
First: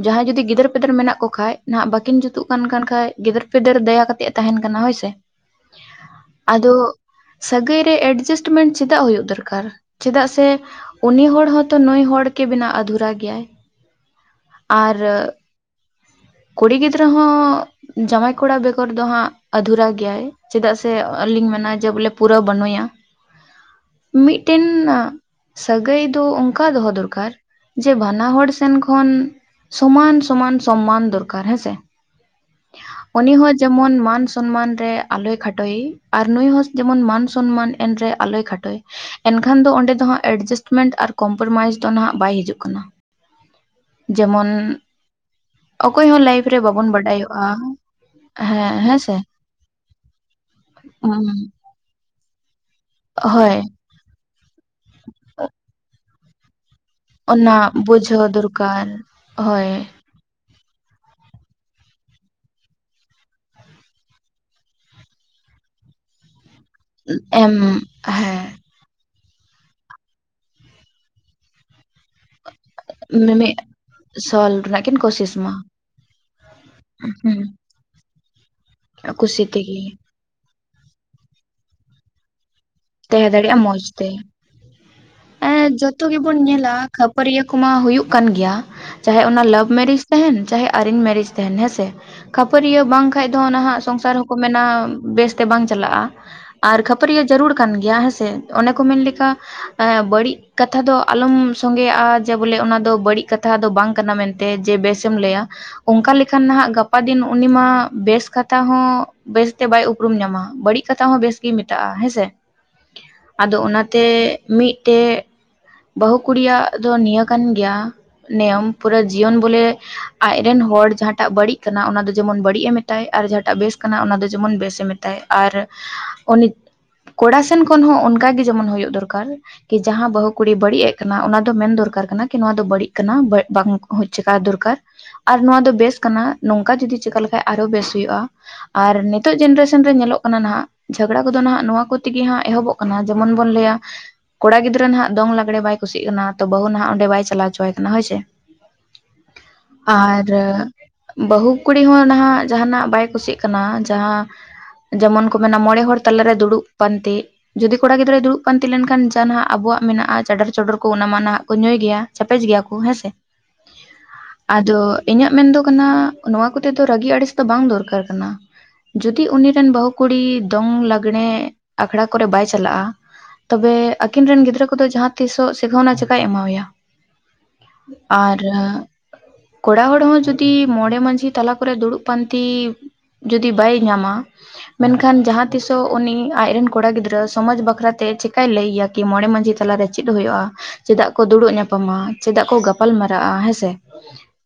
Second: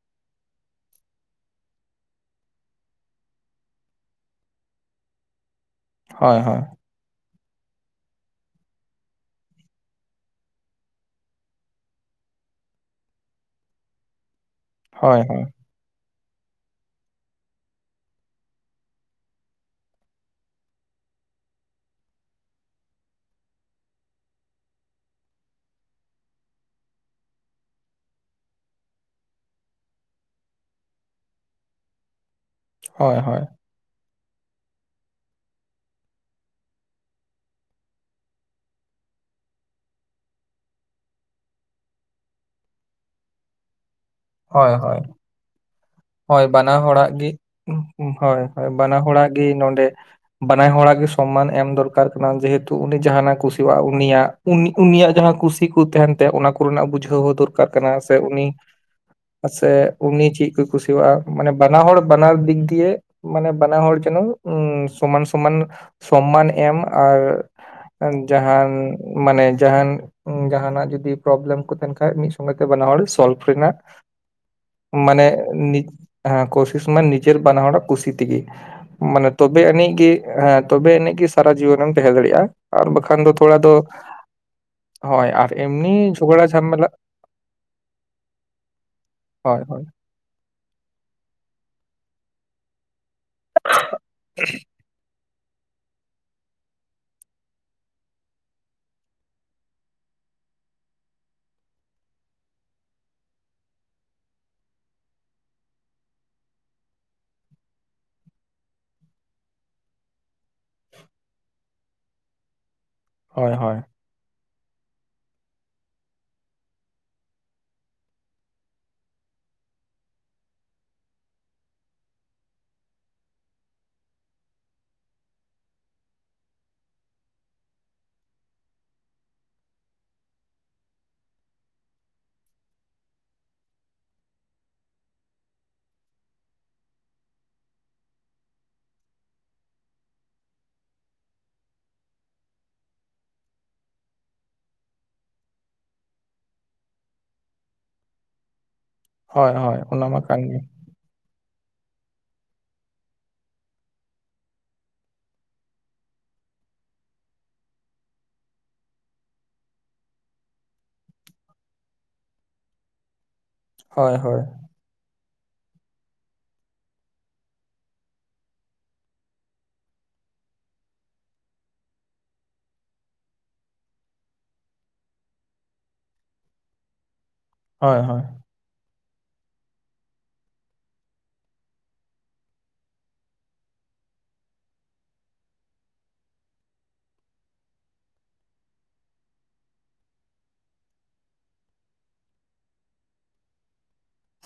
ᱡᱟᱦᱟᱸᱭ ᱡᱩᱫᱤ ᱜᱤᱫᱟᱹᱨ ᱯᱤᱫᱟᱹᱨ ᱢᱮᱱᱟᱜ ᱠᱚ ᱠᱷᱟᱱ ᱱᱟᱦᱟᱜ ᱵᱟᱹᱠᱤᱱ ᱡᱩᱛᱩᱜ ᱠᱟᱱ ᱠᱟᱱ ᱠᱷᱟᱡ ᱜᱤᱫᱟᱹᱨ ᱯᱤᱫᱟᱹᱨ ᱫᱟᱭᱟ ᱠᱟ ᱠᱟᱛᱮᱜ ᱮ ᱛᱟᱦᱮᱱ ᱠᱟᱱᱟ ᱦᱳᱭ ᱥᱮ ᱦᱳᱭ ᱦᱳᱭ ᱦᱳᱭ ᱟᱫᱚ ᱥᱟᱹᱜᱟᱹᱭ ᱨᱮ ᱮᱰᱡᱟᱥᱴᱢᱮᱱᱴ ᱪᱮᱫᱟᱜ ᱦᱩᱭᱩᱜ ᱫᱚᱨᱠᱟᱨ ᱪᱮᱫᱟᱜ ᱥᱮ ᱩᱱᱤ ᱦᱚᱲ ᱦᱚᱸᱛᱚ ᱱᱩᱭ ᱦᱚᱲ ᱜᱮ ᱵᱮᱱᱟᱜᱣ ᱟᱫᱷᱩᱨᱟ ᱜᱮᱭᱟᱭ ᱟᱨ ᱦᱳᱭ [inaudible] ᱠᱩᱲᱤ ᱜᱤᱫᱽᱨᱟᱹ ᱦᱚᱸ ᱡᱟᱶᱟᱭ ᱠᱚᱲᱟ ᱵᱮᱜᱚᱨ ᱫᱚ ᱦᱟᱸᱜ ᱟᱫᱷᱩᱨᱟ ᱜᱮᱭᱟᱭ ᱪᱮᱫᱟᱜ ᱥᱮ ᱟᱹᱞᱤᱧ ᱢᱮᱱᱟ ᱡᱮ ᱵᱚᱞᱮ ᱯᱩᱨᱟᱹ ᱵᱟᱹᱱᱩᱭᱟ [inaudible] ᱢᱤᱫᱴᱮᱱ ᱥᱟᱹᱜᱟᱹᱭ ᱫᱚ ᱚᱱᱠᱟ ᱫᱚᱦᱚ ᱫᱚᱨᱠᱟᱨ ᱡᱮ ᱵᱟᱱᱟ ᱦᱚᱲ ᱥᱮᱱ ᱠᱷᱚᱱ ᱥᱚᱢᱟᱱ ᱥᱚᱢᱟᱱ ᱥᱚᱱᱢᱟᱱ ᱫᱚᱨᱠᱟᱨ ᱦᱮᱸᱥᱮ ᱦᱳᱭ ᱦᱳᱭ ᱩᱱᱤ ᱦᱚᱸ ᱡᱮᱢᱚᱱ ᱢᱟᱱ ᱥᱚᱱᱢᱟᱱ ᱨᱮ ᱟᱞᱚᱭ ᱠᱷᱟᱴᱚᱭᱮ ᱟᱨ ᱱᱩᱭ ᱦᱚᱸ ᱡᱮᱢᱚᱱ ᱢᱟᱱ ᱥᱚᱱᱢᱟᱱ ᱮᱱ ᱨᱮ ᱟᱞᱚᱭ ᱠᱷᱟᱴᱚᱭ ᱮᱱᱠᱷᱟᱱ ᱫᱚ ᱚᱸᱰᱮ ᱫᱚᱦᱟᱸᱜ ᱮᱰᱡᱟᱥᱴᱢᱮᱱᱴ ᱟᱨ ᱠᱚᱢᱯᱨᱚᱢᱟᱭᱤᱡᱽ ᱫᱚ ᱱᱟᱦᱜ ᱵᱟᱭ ᱦᱤᱡᱩᱜ ᱠᱟᱱᱟ ᱡᱮᱢᱚᱱ ᱦᱳᱭ ᱦᱳᱭ ᱚᱠᱚᱭ ᱦᱚᱸ ᱦᱳᱭ ᱞᱟᱭᱤᱯᱷ ᱨᱮ ᱵᱟᱱᱟ ᱵᱟᱵᱚᱱ ᱦᱚᱲᱟᱜ ᱜᱮ ᱵᱟᱰᱟᱭᱚᱜᱼᱟ ᱦᱳᱭ ᱦᱳᱭ ᱦᱮᱸ ᱵᱟᱱᱟ ᱦᱮᱸᱥᱮ ᱦᱚᱲᱟᱜ ᱜᱮ ᱱᱚᱰᱮ ᱵᱟᱱᱟᱭ ᱦᱚᱲᱟᱜ ᱜᱮ ᱥᱚᱢᱢᱟᱱ ᱮᱢ ᱫᱚᱨᱠᱟᱨ ᱡᱮᱦᱮᱛᱩ ᱩᱱᱤ ᱡᱟᱦᱟᱱᱟᱜ ᱦᱳᱭ ᱠᱩᱥᱤᱼᱟ ᱩᱱᱤᱭᱟᱜ ᱩᱱᱤ ᱩᱱᱤᱭᱟᱜ ᱡᱟᱦᱟᱸ ᱠᱩᱥᱤ ᱠᱚ ᱛᱟᱦᱮᱱ ᱛᱮ ᱚᱱᱟ ᱠᱚᱱᱟᱜ ᱵᱩᱡᱷᱟᱹᱣ ᱦᱚᱸ ᱫᱚᱨᱠᱟᱨ ᱠᱟᱱᱟ ᱥᱮ ᱩᱱᱤ ᱟᱨ ᱥᱮ ᱩᱱᱤ ᱪᱮᱫ ᱠᱚᱭ ᱠᱩᱥᱤᱟᱜᱼᱟ ᱢᱟᱱᱮ ᱵᱟᱱᱟ ᱦᱚᱲᱚᱲ ᱵᱟᱱᱟᱨ ᱫᱤᱠᱜᱤᱭᱟ ᱢᱟᱱᱮ ᱵᱟᱱᱟ ᱦᱚᱲ ᱡᱮᱱᱚ ᱩ ᱥᱚᱢᱟᱱ ᱥᱚᱢᱟᱱ ᱥᱚᱢᱢᱟᱱ ᱮᱢ ᱟᱨ ᱮᱢ ᱦᱮᱸ ᱡᱟᱦᱟᱱ ᱢᱟᱱᱮ ᱡᱟᱦᱟᱱ ᱡᱟᱦᱱᱟᱜ ᱡᱚᱫᱤ ᱯᱨᱚᱵᱞᱮᱢ ᱠᱚ ᱛᱟᱦᱮᱱ ᱠᱷᱟᱱᱡ ᱢᱤᱫ ᱢᱤᱛ ᱛᱮ ᱵᱟᱱᱟ ᱦᱚᱲ ᱥᱚᱞᱯ ᱢᱤᱢᱤᱫ ᱨᱮᱱᱟᱜ ᱥᱚᱞ ᱨᱮᱱᱟᱜ ᱠᱤᱱ ᱢᱟᱱᱮ ᱠᱳᱥᱤᱥ ᱢᱟ ᱦᱮᱸ ᱠᱳᱥᱤᱥ ᱢᱟᱱᱮ ᱱᱤᱡᱮᱨ ᱦᱩᱸ ᱵᱟᱱᱟ ᱦᱚᱲᱟᱜ ᱠᱩᱥᱤ ᱛᱮᱜᱮ ᱢᱟᱱᱮ ᱠᱩᱥᱤ ᱛᱚᱵᱮ ᱛᱮᱜᱮ ᱟᱹᱱᱤᱡ ᱜᱮᱤ ᱦᱮᱸ ᱛᱚᱵᱮ ᱟᱹᱱᱤᱡ ᱜᱮᱤ ᱥᱟᱨᱟ ᱡᱤᱭᱚᱱᱮᱢ ᱛᱟᱦᱮᱸ ᱫᱟᱲᱮᱭᱟᱜᱼᱟ ᱟᱨ ᱵᱟᱠᱷᱟᱱ ᱫᱚ ᱛᱟᱦᱮᱸ ᱛᱷᱚᱲᱟ ᱫᱟᱲᱮᱭᱟᱜᱼᱟ ᱫᱚ ᱢᱚᱸᱡᱽ ᱛᱮ ᱦᱳᱭ ᱟᱨ ᱮᱢᱱᱤ ᱡᱷᱚᱜᱽᱲᱟ ᱡᱷᱟᱢᱮᱞᱟ ᱠᱷᱩᱯᱟᱹᱨᱤᱭᱟᱹ ᱠᱚᱢᱟ ᱦᱩᱭᱩᱜ ᱠᱟᱱ ᱜᱮᱭᱟ ᱡᱟᱦᱟᱸᱭ ᱚᱱᱟ ᱦᱳᱭ ᱞᱟᱵᱷ ᱦᱳᱭ ᱢᱮᱨᱤᱡ ᱛᱟᱦᱮᱱ ᱪᱟᱦᱮ ᱟᱨᱮᱧᱡ ᱢᱮᱨᱮᱡᱽ ᱛᱟᱦᱮᱱ ᱦᱮᱸᱥᱮ ᱠᱷᱟᱯᱟᱹᱨᱤᱭᱟᱹ ᱵᱟᱝ ᱵᱟ ᱠᱷᱟᱱ ᱫᱚ ᱱᱟᱦᱟᱜ ᱥᱚᱝᱥᱟᱨ ᱦᱚᱸᱠᱚ ᱢᱮᱱᱟ ᱵᱮᱥᱛᱮ ᱵᱟᱝ ᱪᱟᱞᱟᱜᱼᱟ ᱟᱨ ᱠᱷᱟᱹᱯᱟᱹᱨᱤᱭᱟᱹ ᱡᱟᱹᱨᱩᱲ ᱠᱟᱱᱟ ᱠᱟᱱ ᱜᱮᱭᱟ ᱦᱮᱸᱥᱮ ᱚᱱᱮ ᱠᱚ ᱢᱮᱱ ᱞᱮᱠᱟ ᱵᱟᱹᱲᱤᱡ ᱠᱟᱛᱷᱟ ᱫᱚ ᱟᱞᱚᱢ ᱥᱚᱝᱜᱮᱮᱜᱼᱟ ᱡᱮ ᱵᱚᱞᱮ ᱚᱱᱟ ᱫᱚ ᱵᱟᱹᱲᱤᱡ ᱠᱟᱛᱷᱟ ᱫᱚ ᱵᱟᱝ ᱠᱟᱱᱟ ᱢᱮᱱᱛᱮ ᱛᱮ ᱡᱮ ᱵᱮᱥᱮᱢ ᱞᱟᱹᱭᱟ ᱚᱱᱠᱟ ᱞᱮᱠᱷᱟᱱ ᱱᱟᱦᱟᱜ ᱜᱟᱯᱟ ᱫᱤᱱ ᱩᱱᱤ ᱢᱟ ᱵᱮᱥ ᱠᱟᱛᱷᱟ ᱦᱚᱸ ᱵᱮᱥᱛᱮ ᱵᱟᱭ ᱩᱯᱨᱩᱢ ᱧᱟᱢᱟ ᱵᱟᱹᱲᱤᱡ ᱠᱟᱛᱷᱟ ᱦᱚᱸ ᱵᱮᱥ ᱜᱮ ᱢᱮᱛᱟᱜᱼᱟ ᱦᱮᱸᱥᱮ ᱦᱳᱭ ᱟᱫᱚ ᱦᱳᱭ ᱚᱱᱟᱛᱮ ᱢᱤᱫᱴᱮᱜ ᱵᱟᱹᱦᱩ ᱠᱩᱲᱤᱭᱟᱜ ᱫᱚ ᱱᱤᱭᱟᱹ ᱠᱟᱱ ᱜᱮᱭᱟ ᱱᱤᱭᱚᱢ ᱯᱩᱨᱟᱹ ᱡᱤᱭᱚᱱ ᱵᱚᱞᱮ ᱟᱡᱨᱮᱱ ᱦᱚᱲ ᱡᱟᱦᱟᱸᱴᱟᱜ ᱵᱟᱹᱲᱤᱡ ᱠᱟᱱᱟ ᱚᱱᱟ ᱫᱚ ᱡᱮᱢᱚᱱ ᱵᱟᱹᱲᱤᱡ ᱮᱢ ᱢᱮᱛᱟᱭ ᱟᱨ ᱡᱟᱦᱟᱸᱴᱟᱜ ᱵᱮᱥ ᱠᱟᱱᱟ ᱚᱱᱟ ᱫᱚ ᱡᱮᱢᱚᱱ ᱵᱮᱥᱮ ᱢᱮᱛᱟᱭ ᱟᱨ ᱩᱱᱤ ᱠᱚᱲᱟ ᱥᱮᱱ ᱠᱷᱚᱱ ᱦᱚᱸ ᱚᱱᱠᱟᱜ ᱜᱮ ᱡᱮᱢᱚᱱ ᱦᱩᱭᱩᱜ ᱫᱚᱨᱠᱟᱨ ᱠᱤ ᱡᱟᱦᱟᱸ ᱵᱟᱹᱦᱩ ᱠᱩᱲᱤ ᱵᱟᱹᱲᱤᱡ ᱮᱜ ᱠᱟᱱᱟ ᱚᱱᱟ ᱫᱚ ᱢᱮᱱ ᱫᱚᱨᱠᱟᱨ ᱠᱟᱱᱟ ᱠᱤ ᱱᱚᱣᱟ ᱫᱚ ᱵᱟᱹᱲᱤᱡ ᱠᱟᱱᱟ ᱵᱟᱝ ᱪᱮᱠᱟ ᱫᱚᱨᱠᱟᱨ ᱟᱨ ᱱᱚᱣᱟ ᱫᱚ ᱵᱮᱥ ᱠᱟᱱᱟ ᱱᱚᱝᱠᱟ ᱡᱩᱚᱫᱤ ᱪᱤᱠᱟ ᱞᱮᱠᱟᱱ ᱟᱨᱚ ᱵᱮᱥ ᱦᱩᱭᱩᱜᱼᱟ᱾ ᱟᱨ ᱱᱤᱛᱚᱜ ᱡᱱᱟᱨᱮᱥᱚᱱ ᱨᱮ ᱧᱮᱞᱚᱜ ᱠᱟᱱᱟ ᱱᱟᱜ ᱡᱷᱚᱜᱽᱲᱟ ᱠᱚᱫᱚ ᱱᱟᱦᱟᱜ ᱱᱚᱣᱟ ᱠᱚ ᱛᱮᱜᱮ ᱦᱟᱸᱜ ᱮᱦᱚᱵᱚᱜ ᱠᱟᱱᱟ ᱡᱮᱢᱚᱱ ᱵᱚᱱ ᱞᱟᱹᱭᱟ ᱠᱚᱲᱟ ᱜᱤᱫᱽᱨᱟᱹ ᱦᱟᱜ ᱫᱚᱝ ᱞᱟᱜᱽᱲᱮ ᱵᱟᱭ ᱠᱩᱥᱤᱜ ᱠᱟᱱᱟ ᱛᱚ ᱵᱟᱹᱦᱩ ᱱᱟᱦᱟᱜ ᱚᱸᱰᱮ ᱵᱟᱭ ᱪᱟᱞᱟᱣ ᱪᱚᱟᱭ ᱠᱟᱱᱟ ᱦᱳᱭ ᱥᱮ ᱦᱳᱭ ᱦᱳᱭ ᱚᱱᱟ ᱢᱟ ᱟᱨ ᱠᱟᱱ ᱜᱮ ᱵᱟᱹᱦᱩ ᱠᱩᱲᱤ ᱦᱚᱸ ᱱᱟᱦᱟᱜ ᱡᱟᱸᱟᱱᱟᱜ ᱵᱟᱭ ᱠᱩᱥᱤᱜ ᱠᱟᱱᱟ ᱡᱟᱦᱟᱸ ᱡᱮᱢᱚᱱ ᱠᱚ ᱢᱮᱱᱟ ᱢᱚᱬᱮ ᱦᱚᱲ ᱛᱟᱞᱟᱨᱮ ᱫᱩᱲᱩᱵ ᱯᱟᱱᱛᱮ ᱡᱩᱫᱤ ᱠᱚᱲᱟ ᱜᱤᱫᱽᱨᱟᱹᱭ ᱫᱩᱲᱩᱵ ᱯᱟᱱᱛᱤ ᱞᱮᱱ ᱠᱷᱟᱱ ᱡᱟ ᱱᱟᱜ ᱟᱵᱚᱣᱟᱜ ᱢᱮᱱᱟᱜᱼᱟ ᱪᱟᱰᱟᱨ ᱪᱚᱰᱚᱨ ᱠᱚ ᱚᱱᱟ ᱢᱟ ᱱᱟᱦᱟᱜ ᱠᱚ ᱧᱩᱭ ᱜᱮᱭᱟ ᱪᱟᱯᱮᱡ ᱜᱮᱭᱟ ᱠᱚ ᱦᱮᱸ ᱥᱮ ᱦᱳᱭ ᱦᱳᱭ ᱟᱫᱚ ᱤᱧᱟᱹᱜ ᱢᱮᱱᱫᱚ ᱠᱟᱱᱟ ᱱᱚᱣᱟ ᱠᱚᱛᱮ ᱫᱚ ᱨᱟᱹᱜᱤ ᱟᱹᱲᱤᱥ ᱫᱚ ᱵᱟᱝ ᱫᱚᱨᱠᱟᱨ ᱠᱟᱱᱟ᱾ ᱡᱚᱫᱤ ᱩᱱᱤ ᱨᱮᱱ ᱵᱟᱹᱦᱩ ᱠᱩᱲᱤ ᱫᱚᱝ ᱞᱟᱜᱽᱲᱮ ᱟᱠᱷᱲᱟ ᱠᱚᱨᱮ ᱵᱟᱭ ᱪᱟᱞᱟᱜᱼᱟ ᱛᱚᱵᱮ ᱟᱹᱠᱤᱱ ᱨᱮᱱ ᱜᱤᱫᱽᱨᱟᱹ ᱠᱚᱫᱚ ᱡᱟᱦᱟᱸ ᱛᱤᱥᱚᱜ ᱥᱤᱜᱟᱹᱣᱱᱟ ᱪᱤᱠᱟᱭ ᱮᱢᱟᱣᱭᱟ ᱦᱳᱭ ᱦᱳᱭ ᱟᱨ ᱠᱚᱲᱟ ᱦᱚᱲ ᱦᱚᱸ ᱡᱩᱚᱫᱤ ᱢᱚᱲᱮ ᱢᱟᱺᱡᱷᱤ ᱛᱟᱞᱟ ᱠᱚᱨᱮ ᱫᱩᱲᱩᱵ ᱯᱟᱱᱛᱤ ᱡᱚᱫᱤ ᱵᱟᱭ ᱧᱟᱢᱟ ᱢᱮᱱᱠᱷᱟᱱ ᱡᱟᱦᱟᱸ ᱛᱤᱥᱚᱜ ᱩᱱᱤ ᱟᱡᱨᱮᱱ ᱠᱚᱲᱟ ᱜᱤᱫᱽᱨᱟᱹ ᱥᱚᱢᱟᱡᱽ ᱵᱟᱠᱷᱨᱟᱛᱮ ᱪᱤᱠᱟᱭ ᱞᱟᱹᱭ ᱟᱭᱟ, ᱠᱤ ᱢᱚᱬᱮ ᱢᱟᱺᱡᱷᱤ ᱛᱟᱞᱟᱨᱮ ᱪᱮᱫ ᱦᱩᱭᱩᱜᱼᱟ᱾ ᱪᱮᱫᱟᱜ ᱠᱚ ᱫᱩᱲᱩᱵ ᱧᱟᱯᱟᱢᱟ, ᱪᱮᱫᱟᱜ ᱠᱚ ᱜᱟᱯᱟᱞ ᱢᱟᱨᱟᱜᱼᱟ, ᱦᱮᱸᱥᱮ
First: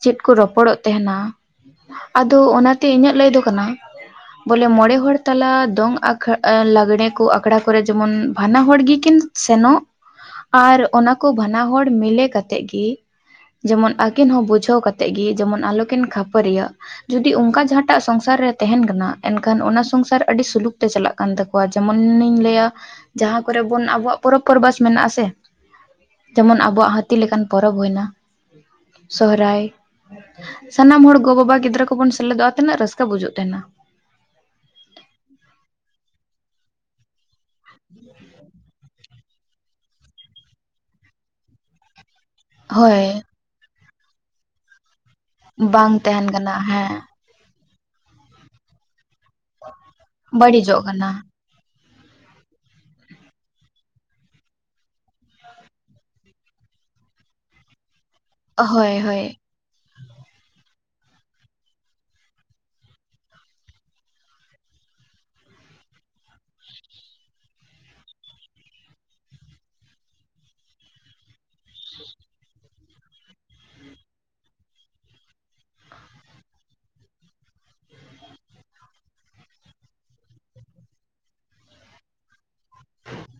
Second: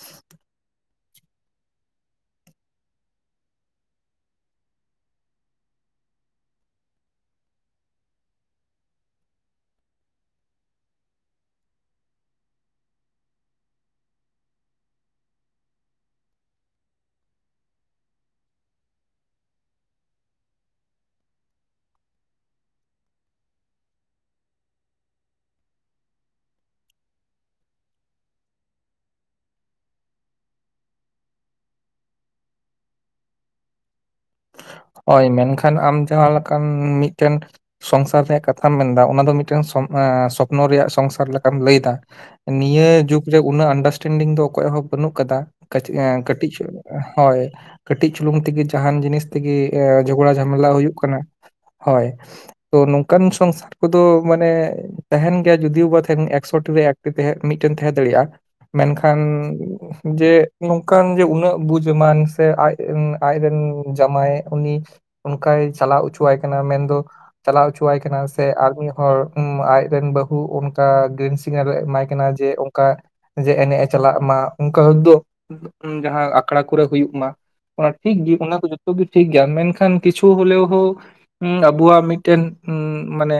ᱪᱮᱫ ᱠᱚ ᱨᱚᱯᱚᱲᱚᱜ ᱛᱟᱦᱮᱱᱟ ᱟᱫᱚ ᱚᱱᱟᱛᱮ ᱤᱧᱟᱹᱜ ᱞᱟᱹᱭ ᱫᱚ ᱠᱟᱱᱟ ᱵᱚᱞᱮ ᱢᱚᱚᱲᱮ ᱦᱚᱲ ᱛᱟᱞᱟ ᱫᱚᱝ ᱟᱠᱷᱲᱟ ᱟᱜᱲᱮ ᱠᱚ ᱟᱠᱷᱲᱟ ᱠᱚᱨᱮ ᱡᱮᱢᱚᱱ ᱵᱟᱱᱟ ᱦᱚᱲ ᱜᱮᱠᱤᱱ ᱥᱮᱱᱚᱜ ᱟᱨ ᱚᱱᱟᱠᱚ ᱵᱟᱱᱟ ᱦᱚᱲ ᱢᱤᱞᱮ ᱠᱟᱛᱮᱫ ᱜᱮ ᱡᱮᱢᱚᱱ ᱟᱹᱠᱤᱱ ᱦᱚᱸ ᱵᱩᱡᱷᱟᱹᱣ ᱠᱟᱛᱮᱜ ᱜᱮ ᱡᱮᱢᱚᱱ ᱟᱞᱚᱠᱤᱱ ᱠᱷᱟᱹᱯᱟᱹᱨᱤᱭᱟᱜ ᱡᱩᱫᱤ ᱚᱱᱠᱟ ᱡᱟᱦᱟᱸᱴᱟᱜ ᱥᱚᱝᱥᱟᱨ ᱨᱮ ᱛᱟᱦᱮᱱ ᱠᱟᱱᱟ ᱮᱱᱠᱷᱟᱱ ᱚᱱᱟ ᱥᱚᱝᱥᱟᱨ ᱟᱹᱰᱤ ᱥᱩᱞᱩᱠ ᱛᱮ ᱪᱟᱞᱟᱜ ᱠᱟᱱ ᱛᱟᱠᱚᱣᱟ ᱡᱮᱢᱚᱱᱤᱧ ᱞᱟᱹᱭᱟ ᱡᱟᱦᱟᱸ ᱠᱚᱨᱮ ᱵᱚᱱ ᱟᱵᱚᱣᱟᱜ ᱯᱚᱨᱚᱵᱽ ᱯᱚᱨᱵᱟᱥ ᱢᱮᱱᱟᱜ ᱟᱥᱮ ᱡᱮᱢᱚᱱ ᱟᱵᱚᱣᱟᱜ ᱦᱟᱹᱛᱤ ᱞᱮᱠᱟᱱ ᱯᱚᱨᱚᱵᱽ ᱦᱩᱭᱱᱟ, ᱥᱚᱦᱨᱟᱭ ᱥᱟᱱᱟᱢ ᱦᱚᱲ ᱜᱚᱼᱵᱟᱵᱟ ᱜᱤᱫᱽᱨᱟᱹ ᱠᱚᱵᱚᱱ ᱥᱮᱞᱮᱫᱚᱜᱼᱟ ᱛᱤᱱᱟᱹᱜ ᱨᱟᱹᱥᱠᱟᱹ ᱵᱩᱡᱩᱜ ᱛᱟᱦᱮᱱᱟ ᱦᱳᱭ ᱢᱮᱱᱠᱷᱟᱱ ᱟᱢ ᱡᱟᱦᱟᱸᱞᱮᱠᱟᱱ ᱢᱤᱫᱴᱮᱱ ᱥᱚᱝᱥᱟᱨ ᱨᱮᱭᱟᱜ ᱠᱟᱛᱷᱟᱢ ᱢᱮᱱᱫᱟ ᱚᱱᱟ ᱫᱚ ᱢᱤᱫᱴᱮᱱ ᱥᱚᱯᱱᱚ ᱨᱮᱭᱟᱜ ᱥᱚᱝᱥᱟᱨ ᱞᱮᱠᱟᱢ ᱞᱟᱹᱭᱫᱟ ᱱᱤᱭᱟᱹ ᱦᱳᱭ ᱡᱩᱜᱽ ᱨᱮ ᱩᱱᱟᱹᱜ ᱟᱱᱰᱟᱨᱥᱴᱮᱱᱰᱤᱝ ᱫᱚ ᱚᱠᱚᱭᱟᱜ ᱦᱚᱸ ᱵᱟᱹᱱᱩᱜ ᱟᱠᱟᱫᱟ᱾ ᱵᱟᱝ [unintelligible] ᱛᱟᱦᱮᱱ ᱠᱟᱱᱟ ᱠᱟᱹᱴᱤᱡᱪᱚ ᱦᱮᱸ ᱦᱳᱭ ᱠᱟᱹᱴᱤᱡ ᱪᱩᱞᱩᱝ ᱛᱮᱜᱮ ᱡᱟᱦᱟᱱ ᱡᱤᱱᱤᱥ ᱛᱮᱜᱮ ᱡᱷᱚᱜᱽᱲᱟ ᱡᱷᱟᱢᱮᱞᱟ ᱦᱩᱭᱩᱜ ᱠᱟᱱᱟ, ᱦᱳᱭ ᱛᱚ ᱱᱚᱝᱠᱟᱱ ᱥᱚᱝᱥᱟᱨ ᱱᱩᱠᱚᱫᱚ ᱢᱟᱱᱮ ᱛᱟᱦᱮᱱ ᱜᱮᱭᱟ ᱡᱩᱫᱤᱭᱚ ᱵᱟ ᱛᱟᱦᱮᱱ ᱮᱠᱥᱚ ᱴᱤ ᱨᱮ ᱮᱠᱴᱤ ᱢᱤᱫᱴᱮᱱ ᱛᱟᱦᱮᱸ ᱫᱟᱲᱮᱭᱟᱜᱼᱟ ᱦᱳᱭ ᱢᱮᱱᱠᱷᱟᱱ ᱦᱳᱭ ᱡᱮ ᱱᱚᱝᱠᱟᱱ ᱡᱮ ᱩᱱᱟᱹᱜ ᱵᱩᱡᱢᱟᱱ ᱥᱮ ᱟᱡ ᱟᱡ ᱨᱮᱱ ᱡᱟᱢᱟᱭ ᱩᱱᱤ ᱚᱱᱠᱟᱭ ᱪᱟᱞᱟᱣ ᱦᱚᱪᱚᱣᱟᱭ ᱠᱟᱱᱟ ᱢᱮᱱᱫᱚ ᱪᱟᱞᱟᱣ ᱦᱚᱪᱚᱣᱟᱭ ᱠᱟᱱᱟ ᱥᱮ ᱟᱨᱢᱤ ᱦᱚᱲ ᱟᱡᱨᱮᱱ ᱵᱟᱹᱦᱩ ᱚᱱᱠᱟ ᱥᱤᱜᱽᱱᱮᱞ ᱮᱢᱟᱭ ᱠᱟᱱᱟ ᱡᱮ ᱚᱱᱠᱟ ᱡᱮ ᱮᱱᱮᱡ ᱮ ᱪᱟᱞᱟᱜ ᱢᱟ ᱚᱱᱠᱟ ᱫᱚ ᱡᱟᱦᱟᱸ ᱟᱠᱷᱲᱟ ᱠᱚᱨᱮ ᱦᱩᱭᱩᱜ ᱢᱟ ᱚᱱᱟ ᱴᱷᱤᱠ ᱜᱮ ᱚᱱᱟ ᱠᱚ ᱡᱚᱛᱚ ᱡᱚᱛᱚ ᱴᱷᱤᱠ ᱜᱮᱭᱟ ᱢᱮᱱᱠᱷᱟᱱ ᱠᱤᱪᱷᱩ ᱦᱚᱞᱮ ᱦᱚᱸ ᱟᱵᱚᱣᱟᱜ ᱢᱤᱫᱴᱮᱱ ᱢᱟᱱᱮ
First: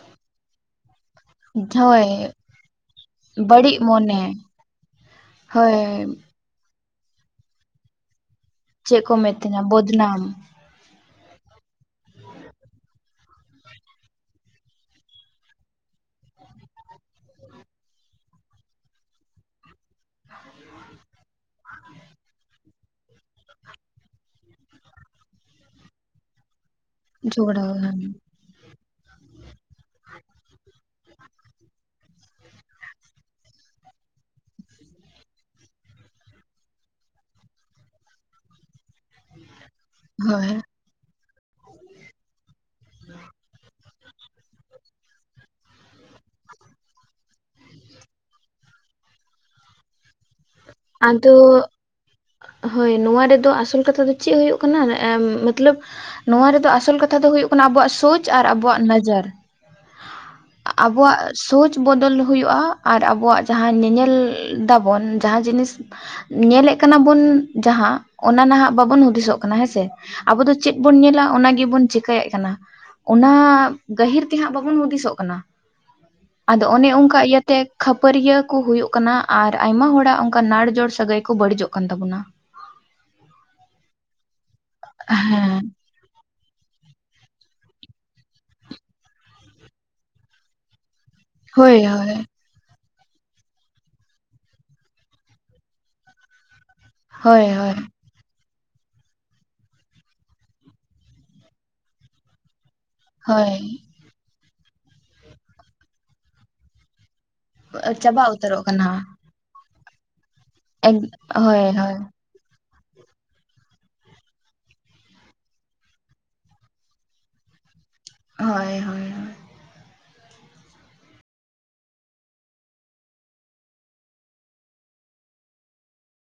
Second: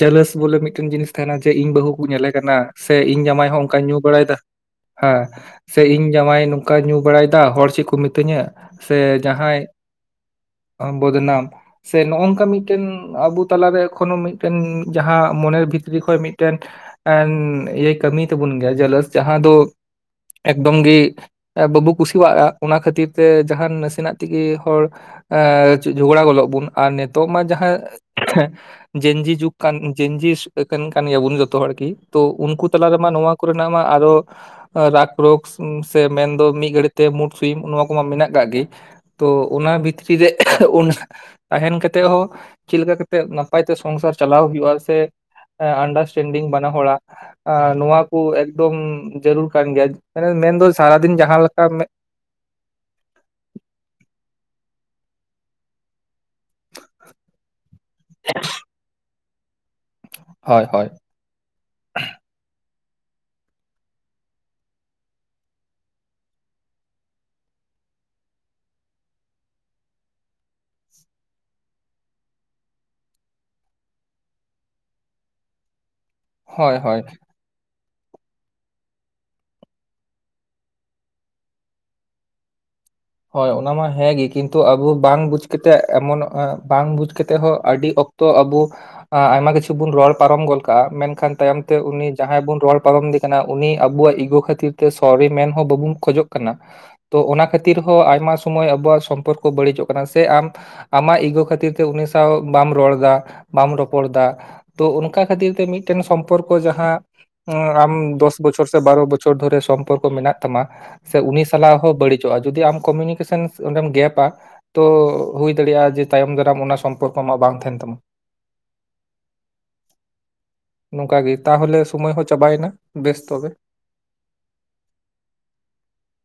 ᱡᱟᱞᱮᱥ ᱵᱚᱞᱮ ᱢᱤᱫᱴᱮᱱ ᱡᱤᱱᱤᱥ ᱛᱟᱦᱮᱸᱱᱟ ᱡᱮ ᱤᱧ ᱵᱟᱹᱦᱩ ᱠᱚ ᱦᱳᱭ ᱧᱮᱞᱮ ᱠᱟᱱᱟ ᱥᱮ ᱤᱧ ᱡᱟᱢᱟᱭ ᱦᱚᱸ ᱵᱟᱹᱲᱤᱡ ᱚᱱᱠᱟᱧ ᱧᱩ ᱢᱚᱱᱮ ᱵᱟᱲᱟᱭᱮᱫᱟ ᱦᱮᱸ ᱦᱳᱭ ᱥᱮ ᱤᱧ ᱡᱟᱶᱟᱭ ᱱᱚᱝᱠᱟ ᱧᱩ ᱵᱟᱲᱟᱭᱮᱫᱟ ᱦᱚᱲ ᱪᱮᱫ ᱠᱚ ᱢᱤᱛᱟᱹᱧᱟ ᱥᱮ ᱪᱮᱫ ᱠᱚ ᱢᱮᱱ ᱡᱟᱦᱟᱸᱭ ᱛᱟᱹᱦᱱᱟ ᱵᱚᱫᱱᱟᱢ ᱵᱚᱫᱱᱟᱢ ᱥᱮ ᱱᱚᱜᱝᱠᱟ ᱢᱤᱫᱴᱮᱱ ᱟᱵᱚ ᱛᱟᱞᱟᱨᱮ ᱮᱠᱷᱚᱱᱳ ᱢᱤᱫᱴᱮᱱ ᱡᱟᱦᱟᱸ ᱢᱚᱱᱮᱨ ᱵᱷᱤᱛᱨᱤ ᱠᱷᱚᱱ ᱢᱤᱫᱴᱮᱱ ᱮ ᱤᱭᱟᱹ ᱠᱟᱹᱢᱤ ᱛᱟᱵᱚᱱ ᱜᱮᱭᱟ ᱡᱚᱞᱥ ᱡᱟᱦᱟᱸ ᱫᱚ ᱮᱠᱫᱚᱢ ᱜᱤ ᱵᱟᱵᱩ ᱠᱩᱥᱤᱭᱟᱜᱼᱟ ᱚᱱᱟ ᱠᱷᱟᱹᱛᱤᱨ ᱛᱮ ᱡᱟᱦᱟᱱ ᱱᱟᱥᱮᱱᱟᱜ ᱛᱮᱜᱮ ᱦᱚᱲ ᱮᱸ ᱡᱷᱚᱜᱽᱲᱟ ᱜᱚᱫᱚᱜ ᱵᱚᱱ ᱟᱨ ᱱᱤᱛᱳᱜ ᱢᱟ ᱡᱷᱚᱜᱽᱲᱟ ᱡᱟᱦᱟᱸ ᱡᱮᱧᱡᱤ ᱡᱩᱜᱽ ᱠᱟᱱ ᱡᱮᱧᱡᱤ ᱠᱟᱱ ᱜᱮᱭᱟᱵᱚᱱ ᱡᱚᱛᱚ ᱦᱚᱲᱠᱤ ᱛᱚ ᱩᱱᱠᱩ ᱛᱟᱞᱟᱨᱮᱢᱟ ᱱᱚᱣᱟ ᱠᱚᱨᱮᱱᱟᱜ ᱢᱟ ᱟᱫᱚ ᱨᱟᱜᱽ ᱨᱳᱠᱥ ᱥᱮ ᱢᱮᱱᱫᱚ ᱢᱤᱫ ᱜᱷᱟᱹᱲᱤᱛᱮ ᱢᱩᱴ ᱥᱩᱭᱤᱢ ᱱᱚᱣᱟ ᱠᱚᱢᱟ ᱢᱮᱱᱟᱜ ᱠᱟᱜ ᱜᱮ ᱾ ᱛᱚ ᱚᱱᱟ ᱵᱷᱤᱛᱨᱤ ᱨᱮ ᱦᱳᱭ ᱛᱟᱦᱮᱱ ᱠᱟᱛᱮᱜ ᱦᱚᱸ ᱪᱮᱫ ᱞᱮᱠᱟ ᱠᱟᱛᱮᱜ ᱱᱟᱯᱟᱭᱛᱮ ᱥᱚᱝᱥᱟᱨ ᱪᱟᱞᱟᱣ ᱦᱩᱭᱩᱜᱼᱟ ᱥᱮ ᱟᱱᱰᱟᱨᱥᱴᱮᱱᱰᱤᱝ ᱵᱟᱱᱟ ᱦᱚᱲᱟᱜ ᱱᱚᱶᱟ ᱠᱚ ᱮᱠᱫᱚᱢ ᱡᱟᱹᱨᱩᱲ ᱠᱟᱱ ᱜᱮᱭᱟ ᱢᱟᱱᱮ ᱢᱮᱱ ᱟᱫᱚ ᱦᱳᱭ ᱱᱚᱣᱟ ᱨᱮᱫᱚ ᱟᱥᱚᱞ ᱠᱟᱛᱷᱟ ᱫᱚ ᱪᱮᱫ ᱦᱩᱭᱩᱜ ᱠᱟᱱᱟ ᱢᱚᱛᱞᱚᱵ ᱱᱚᱣᱟ ᱨᱮᱫᱚ ᱟᱥᱚᱞ ᱠᱟᱛᱷᱟ ᱫᱚ ᱦᱳᱭᱳᱜ ᱠᱟᱱᱟ ᱟᱵᱚᱣᱟᱜ ᱥᱚᱪ ᱟᱨ ᱟᱵᱚᱣᱟᱜ ᱱᱚᱡᱟᱨ ᱦᱳᱭ ᱾ ᱦᱳᱭ ᱟᱵᱚᱣᱟᱜ ᱥᱚᱪ ᱵᱚᱫᱚᱞ ᱦᱩᱭᱩᱜᱳᱜᱼᱟ ᱟᱨ ᱟᱵᱚᱣᱟᱜ ᱡᱟᱦᱟᱸ ᱧᱮᱧᱮᱞ ᱫᱟᱵᱚᱱ ᱡᱟᱦᱟᱸ ᱡᱤᱱᱤᱥ ᱧᱮᱞᱮᱫ ᱠᱟᱱᱟ ᱵᱚᱱ ᱡᱟᱦᱟᱸ ᱚᱱᱟ ᱱᱟᱦᱟᱜ ᱵᱟᱵᱚᱱ ᱦᱩᱫᱤᱥᱚᱜ ᱠᱟᱱᱟ ᱦᱮᱸᱥᱮ ᱾ ᱟᱵᱚ ᱫᱚ ᱪᱮᱫ ᱵᱚᱱ ᱧᱮᱞᱟ ᱚᱱᱟ ᱜᱮᱵᱚᱱ ᱪᱤᱠᱟᱭᱮᱫ ᱠᱟᱱᱟ ᱾ ᱚᱱᱟ ᱜᱟᱹᱦᱤᱨ ᱛᱮᱦᱟᱸᱜ ᱵᱟᱵᱚᱱ ᱦᱩᱫᱤᱥᱚᱜ ᱠᱟᱱᱟ ᱾ ᱟᱫᱚ ᱦᱳᱭ ᱚᱱᱮ ᱦᱳᱭ ᱚᱱᱠᱟ ᱤᱭᱟᱹᱛᱮ ᱠᱷᱟᱹᱯᱟᱹᱨᱤᱭᱟᱹ ᱠᱚ ᱦᱩᱭᱩᱜ ᱠᱟᱱᱟ ᱟᱨ ᱟᱭᱢᱟ ᱦᱚᱲᱟᱜ ᱾ ᱚᱱᱠᱟ ᱱᱟᱲᱡᱚᱲ ᱥᱟᱹᱜᱟᱹᱭ ᱠᱚ ᱵᱟᱹᱲᱤᱡᱚᱜ ᱠᱟᱱ ᱛᱟᱵᱚᱱᱟ ᱾ ᱦᱳᱭ ᱚᱱᱟ ᱢᱟ ᱦᱮᱸ ᱜᱮ ᱠᱤᱱᱛᱩ ᱟᱵᱚ ᱵᱟᱝ ᱦᱮᱸ ᱵᱩᱡᱽᱠᱟᱛᱮᱫ ᱾ ᱮᱢᱚᱱ ᱵᱟᱝ ᱵᱩᱡᱽᱠᱟᱛᱮᱫ ᱦᱚᱸ ᱟᱹᱰᱤ ᱚᱠᱛᱚ ᱟᱵᱚ ᱟᱭᱢᱟ ᱠᱤᱪᱷᱩ ᱵᱩᱱ ᱨᱚᱲ ᱯᱟᱨᱚᱢ ᱜᱚᱫ ᱠᱟᱜᱼᱟ ᱢᱮᱱᱠᱷᱟᱱ ᱛᱟᱭᱚᱢ ᱛᱮ ᱦᱳᱭ ᱩᱱᱤ ᱦᱳᱭ ᱡᱟᱦᱟᱸᱭ ᱵᱚᱱ ᱨᱚᱲ ᱯᱟᱨᱚᱢᱫᱮ ᱠᱟᱱᱟ ᱩᱱᱤ ᱟᱵᱚᱣᱟᱜ ᱤᱜᱚ ᱠᱷᱟᱹᱛᱤᱨ ᱛᱮ ᱥᱚᱵᱷᱤᱢᱟᱱ ᱦᱚᱸ ᱵᱟᱵᱚᱱ ᱠᱷᱚᱡᱚᱜ ᱠᱟᱱᱟ ᱛᱚ ᱚᱱᱟ ᱦᱳᱭ ᱠᱷᱟᱹᱛᱤᱨ ᱦᱳᱭ ᱟᱭᱢᱟ ᱥᱚᱢᱚᱭ ᱟᱵᱚᱣᱟᱜ ᱥᱚᱢᱯᱚᱨᱠᱚ ᱵᱟᱹᱲᱤᱡᱚᱜ ᱠᱟᱱᱟ ᱥᱮ ᱟᱢ ᱟᱢᱟᱜ ᱤᱜᱚ ᱠᱷᱟᱛᱤᱨ ᱛᱮ ᱩᱱᱤ ᱥᱟᱶ ᱵᱟᱢ ᱨᱚᱲ ᱫᱟ ᱵᱟᱢ ᱨᱚᱯᱚᱲ ᱮᱫᱟ ᱛᱚ ᱚᱱᱠᱟ ᱠᱷᱟᱹᱛᱤᱨ ᱛᱮ ᱢᱤᱫᱴᱮᱱ ᱥᱚᱢᱯᱚᱨᱠᱚ ᱡᱟᱦᱟᱸ ᱦᱳᱭ ᱟᱢ ᱪᱟᱵᱟ ᱫᱚᱥ ᱩᱛᱟᱹᱨᱚᱜ ᱵᱚᱪᱷᱚᱨ ᱥᱮ ᱠᱟᱱᱟ ᱵᱟᱨᱚ ᱵᱚᱪᱷᱚᱨ ᱫᱷᱚᱨᱮ ᱥᱚᱢᱯᱚᱨᱠᱚ ᱢᱮᱱᱟᱜ ᱛᱟᱢᱟ ᱮᱠ ᱥᱮ ᱩᱱᱤ ᱦᱳᱭ ᱥᱟᱞᱟᱜ ᱦᱚᱸ ᱦᱳᱭ ᱵᱟᱹᱲᱤᱡᱚᱼᱟ ᱾ ᱡᱩᱫᱤ ᱟᱢ ᱠᱚᱢᱤᱱᱤᱠᱮᱥᱚᱱ ᱚᱸᱰᱮᱢ ᱜᱮᱯᱟ ᱛᱚ ᱦᱩᱭ ᱫᱟᱲᱮᱭᱟᱜᱼᱟ ᱡᱮ ᱛᱟᱭᱚᱢ ᱫᱟᱨᱟᱢ ᱚᱱᱟ ᱥᱚᱢᱯᱚᱨᱠᱚ ᱟᱢᱟ ᱵᱟᱝ ᱛᱟᱦᱮᱱ ᱛᱟᱢᱟ ᱾ ᱦᱳᱭ ᱦᱳᱭ ᱦᱳᱭ ᱱᱚᱝᱠᱟ ᱜᱮ ᱛᱟᱦᱚᱞᱮ ᱥᱳᱢᱳᱭ ᱦᱚᱸ ᱪᱟᱵᱟᱭᱮᱱᱟ ᱵᱮᱥ ᱛᱚᱵᱮ ᱾